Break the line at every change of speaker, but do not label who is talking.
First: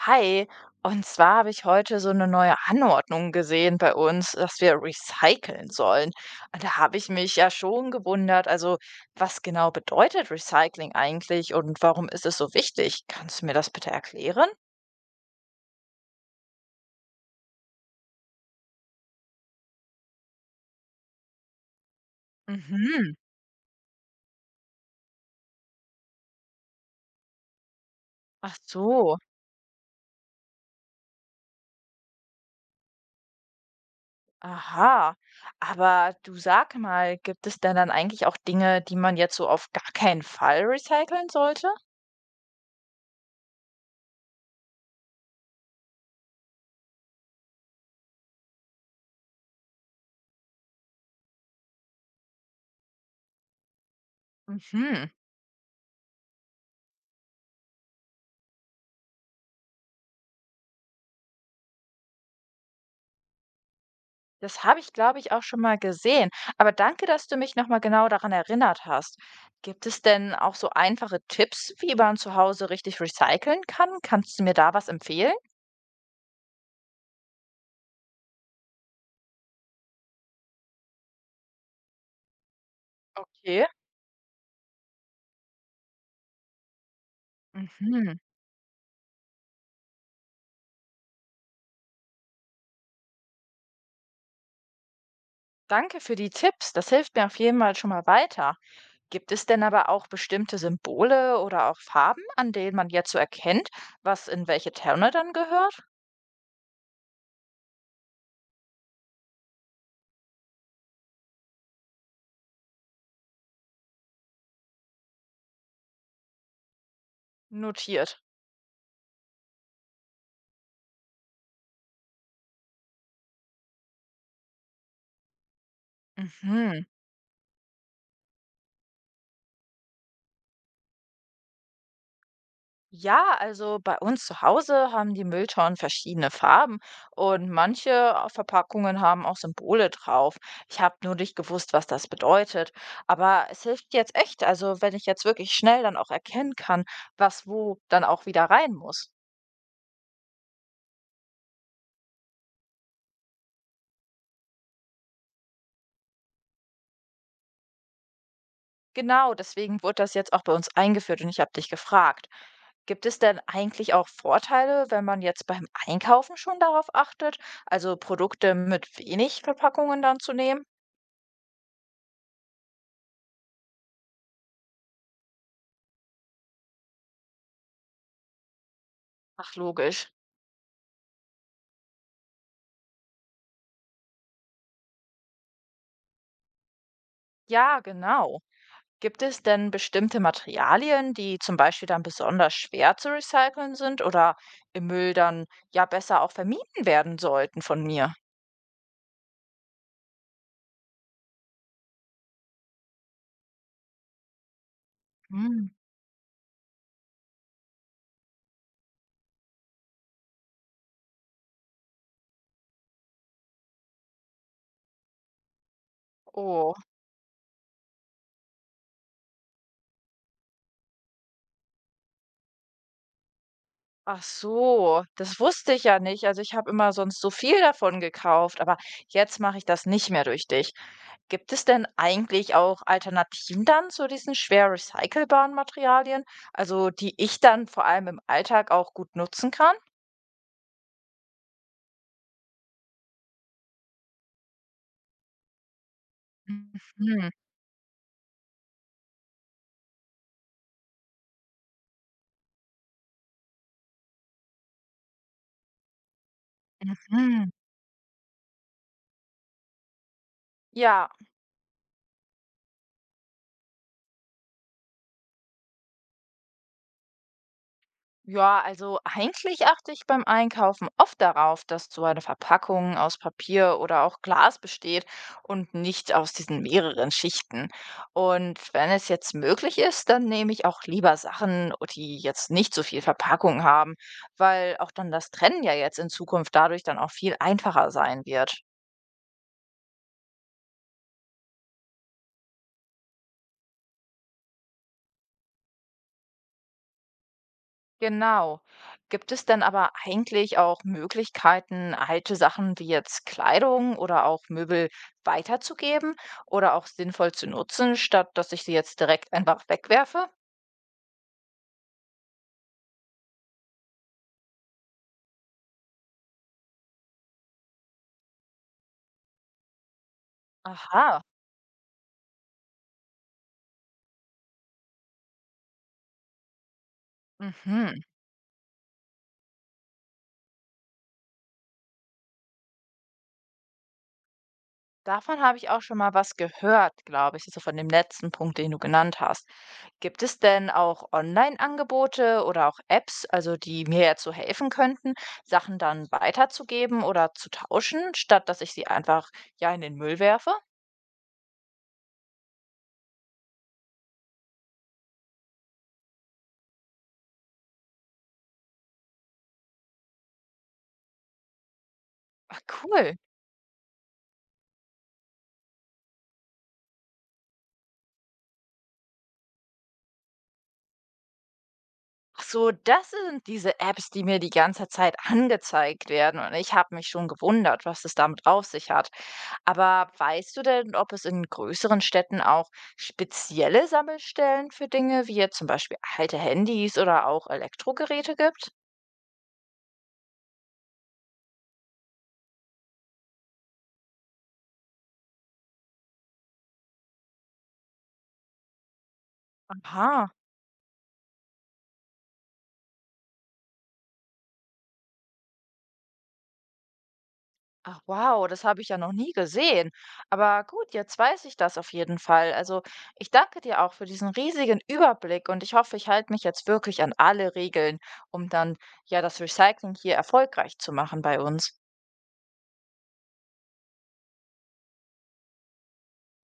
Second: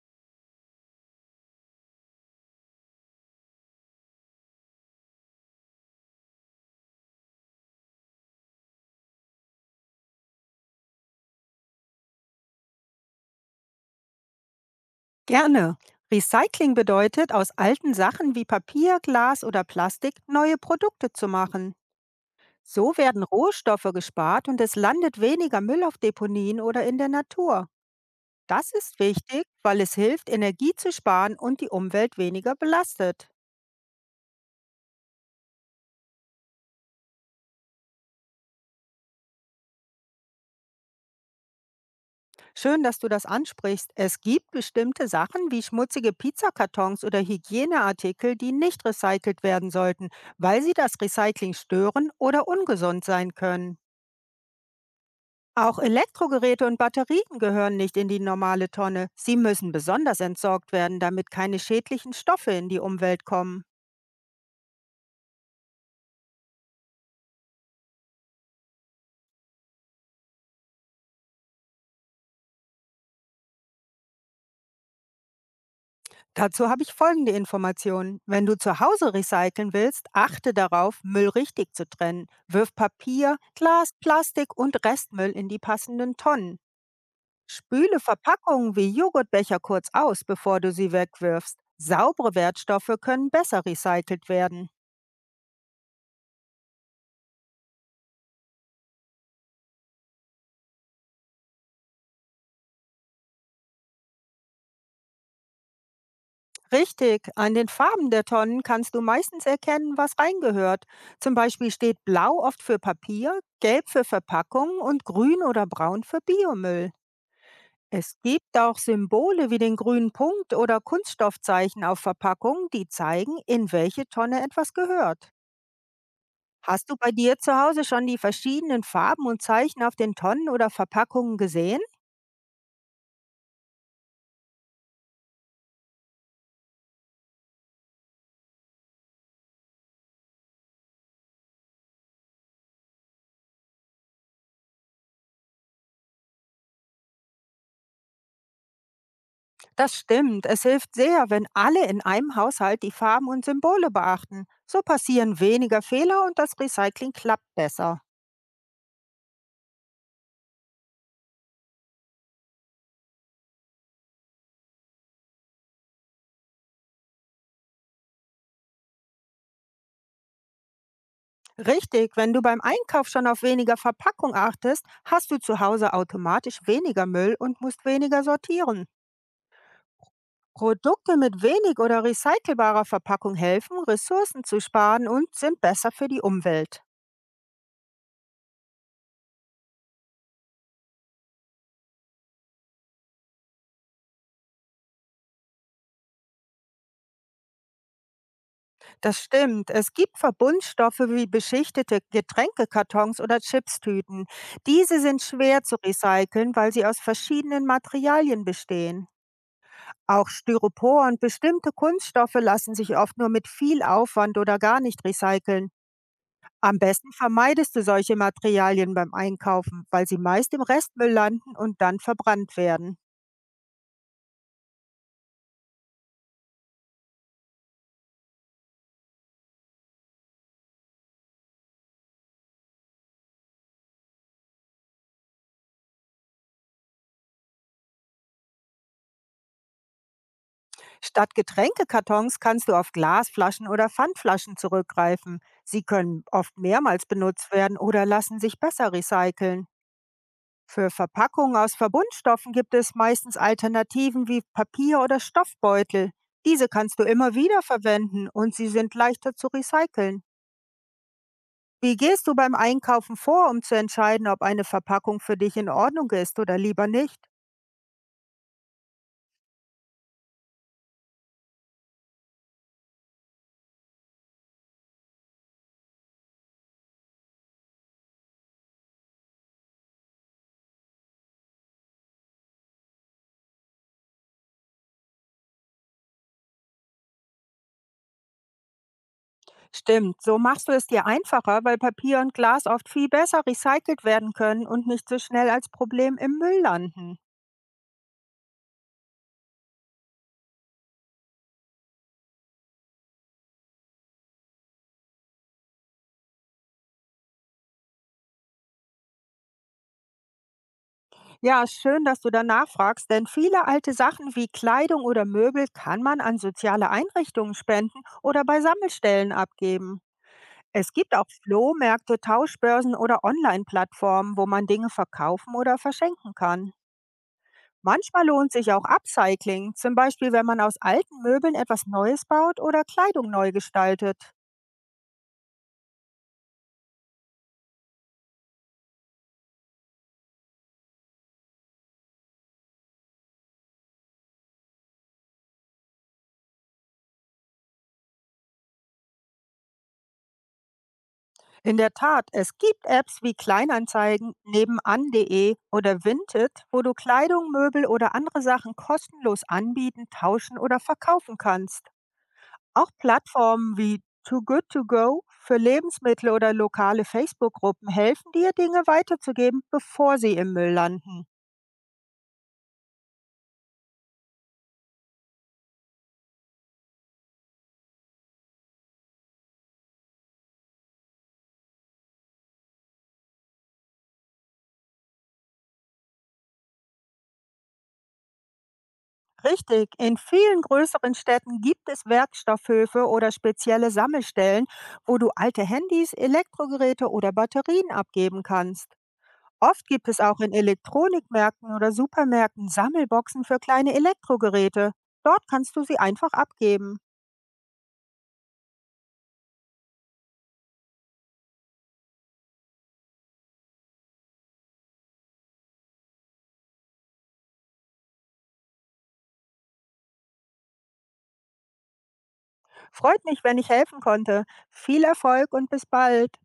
Hi, und zwar habe ich heute so eine neue Anordnung gesehen bei uns, dass wir recyceln sollen. Und da habe ich mich ja schon gewundert, also was genau bedeutet Recycling eigentlich und warum ist es so wichtig? Kannst du mir das bitte erklären?
Gerne. Recycling bedeutet, aus alten Sachen wie Papier, Glas oder Plastik neue Produkte zu machen. So
Mhm.
werden Rohstoffe gespart und es landet weniger Müll auf Deponien oder in der Natur.
Ach
Das ist
so,
wichtig, weil es hilft, Energie zu sparen und die Umwelt weniger belastet.
aha. Aber du sag mal, gibt es denn dann eigentlich auch Dinge, die man jetzt so auf gar keinen Fall recyceln sollte?
Schön, dass du das ansprichst. Es gibt bestimmte Sachen wie schmutzige Pizzakartons oder Hygieneartikel, die nicht recycelt werden sollten, weil sie das Recycling stören oder ungesund sein können.
Mhm.
Auch Elektrogeräte und Batterien gehören nicht in die normale Tonne. Sie müssen besonders entsorgt werden, damit keine schädlichen Stoffe in die Umwelt kommen.
Das habe ich, glaube ich, auch schon mal gesehen. Aber danke, dass du mich nochmal genau daran erinnert hast. Gibt es denn auch so einfache Tipps, wie man zu Hause richtig recyceln kann? Kannst du mir da was empfehlen?
Dazu habe ich folgende Informationen. Wenn du zu Hause recyceln willst, achte darauf, Müll richtig zu trennen. Wirf Papier,
Okay.
Glas, Plastik und Restmüll in die passenden Tonnen. Spüle
Mhm.
Verpackungen wie Joghurtbecher kurz aus, bevor du sie wegwirfst. Saubere Wertstoffe können besser recycelt werden.
Danke für die Tipps. Das hilft mir auf jeden Fall schon mal weiter. Gibt es denn aber auch bestimmte Symbole oder auch Farben, an denen man jetzt so erkennt, was in welche Tonne dann gehört?
Richtig, an den Farben der Tonnen kannst du meistens erkennen, was reingehört. Zum Beispiel steht Blau oft für Papier, Gelb für Verpackung und Grün oder Braun für Biomüll. Es
Notiert.
gibt auch Symbole wie den grünen Punkt oder Kunststoffzeichen auf Verpackungen, die zeigen, in welche Tonne etwas gehört.
Mhm.
Hast du bei dir zu Hause schon die verschiedenen Farben und Zeichen auf den Tonnen oder Verpackungen gesehen?
Ja, also bei uns zu Hause haben die Mülltonnen verschiedene Farben und manche Verpackungen haben auch Symbole drauf. Ich habe nur nicht gewusst, was das bedeutet. Aber es hilft jetzt echt, also wenn ich jetzt wirklich schnell dann auch erkennen kann, was wo dann auch wieder rein muss.
Das stimmt. Es hilft sehr, wenn alle in einem Haushalt die Farben und Symbole beachten. So passieren weniger Fehler und das Recycling klappt besser.
Genau, deswegen wurde das jetzt auch bei uns eingeführt und ich habe dich gefragt. Gibt es denn eigentlich auch Vorteile, wenn man jetzt beim Einkaufen schon darauf achtet, also Produkte mit wenig Verpackungen dann zu nehmen?
Richtig, wenn du beim Einkauf schon auf weniger Verpackung achtest, hast du zu Hause automatisch weniger Müll und musst weniger sortieren.
Ach, logisch.
Produkte mit wenig oder recycelbarer Verpackung helfen, Ressourcen zu sparen und sind besser für die Umwelt.
Ja, genau. Gibt es denn bestimmte Materialien, die zum Beispiel dann besonders schwer zu recyceln sind oder im Müll dann ja besser auch vermieden werden sollten von mir?
Das stimmt. Es gibt Verbundstoffe wie beschichtete Getränkekartons oder Chipstüten. Diese sind schwer
Hm.
zu recyceln, weil sie aus verschiedenen Materialien bestehen. Auch Styropor und bestimmte Kunststoffe lassen sich oft nur mit viel Aufwand oder gar nicht recyceln.
Oh,
Am besten vermeidest du solche Materialien beim Einkaufen, weil sie meist im Restmüll landen und dann verbrannt werden.
ach so, das wusste ich ja nicht. Also ich habe immer sonst so viel davon gekauft, aber jetzt mache ich das nicht mehr durch dich. Gibt es denn eigentlich auch Alternativen dann zu diesen schwer recycelbaren Materialien, also die ich dann vor allem im Alltag auch gut nutzen kann?
Statt Getränkekartons kannst du auf Glasflaschen oder Pfandflaschen zurückgreifen. Sie können oft mehrmals
Mhm.
benutzt werden oder lassen sich besser recyceln. Für Verpackungen aus Verbundstoffen gibt es meistens Alternativen wie Papier oder Stoffbeutel. Diese kannst du immer
Mhm.
wieder verwenden und sie sind leichter zu recyceln.
Ja,
Wie gehst du beim Einkaufen vor, um zu entscheiden, ob eine Verpackung für dich in Ordnung ist oder lieber nicht?
ja, also eigentlich achte ich beim Einkaufen oft darauf, dass so eine Verpackung aus Papier oder auch Glas besteht und nicht aus diesen mehreren Schichten. Und wenn es jetzt möglich ist, dann nehme ich auch lieber Sachen, die jetzt nicht so viel Verpackung haben, weil auch dann das Trennen ja jetzt in Zukunft dadurch dann auch viel einfacher sein wird.
Stimmt, so machst du es dir einfacher, weil Papier und Glas oft viel besser recycelt werden können und nicht so schnell als Problem im Müll landen.
Genau. Gibt es denn aber eigentlich auch Möglichkeiten, alte Sachen wie jetzt Kleidung oder auch Möbel weiterzugeben oder auch sinnvoll zu nutzen, statt dass ich sie jetzt direkt einfach wegwerfe?
Ja, schön, dass du danach fragst, denn viele alte Sachen wie Kleidung oder Möbel kann man an soziale Einrichtungen spenden oder bei Sammelstellen abgeben. Es gibt
Aha.
auch Flohmärkte, Tauschbörsen oder Online-Plattformen, wo man Dinge verkaufen oder verschenken kann.
Mhm.
Manchmal lohnt sich auch Upcycling, zum Beispiel wenn man aus alten Möbeln etwas Neues baut oder Kleidung neu gestaltet.
Davon habe ich auch schon mal was gehört, glaube ich, so von dem letzten Punkt, den du genannt hast. Gibt es denn auch Online-Angebote oder auch Apps, also die mir jetzt so helfen könnten, Sachen dann weiterzugeben oder zu tauschen, statt dass ich sie einfach ja in den Müll werfe?
In der Tat, es gibt Apps wie Kleinanzeigen, nebenan.de oder Vinted, wo du Kleidung, Möbel oder andere Sachen kostenlos anbieten, tauschen oder verkaufen kannst.
Ach
Auch
cool.
Plattformen wie Too Good To Go für Lebensmittel oder lokale Facebook-Gruppen helfen dir, Dinge weiterzugeben, bevor sie im Müll landen.
Ach so, das sind diese Apps, die mir die ganze Zeit angezeigt werden und ich habe mich schon gewundert, was es damit auf sich hat. Aber weißt du denn, ob es in größeren Städten auch spezielle Sammelstellen für Dinge wie jetzt zum Beispiel alte Handys oder auch Elektrogeräte gibt?
Richtig, in vielen größeren Städten gibt es Werkstoffhöfe oder spezielle Sammelstellen, wo du alte Handys, Elektrogeräte oder Batterien abgeben kannst. Oft gibt es
Aha.
auch in Elektronikmärkten oder Supermärkten Sammelboxen für kleine Elektrogeräte. Dort kannst du sie einfach abgeben.
Ach wow, das habe ich ja noch nie gesehen. Aber gut, jetzt weiß ich das auf jeden Fall. Also ich danke dir auch für diesen riesigen Überblick und ich hoffe, ich halte mich jetzt wirklich an alle Regeln, um dann ja das Recycling hier erfolgreich zu machen bei uns.
Freut mich, wenn ich helfen konnte. Viel Erfolg und bis bald.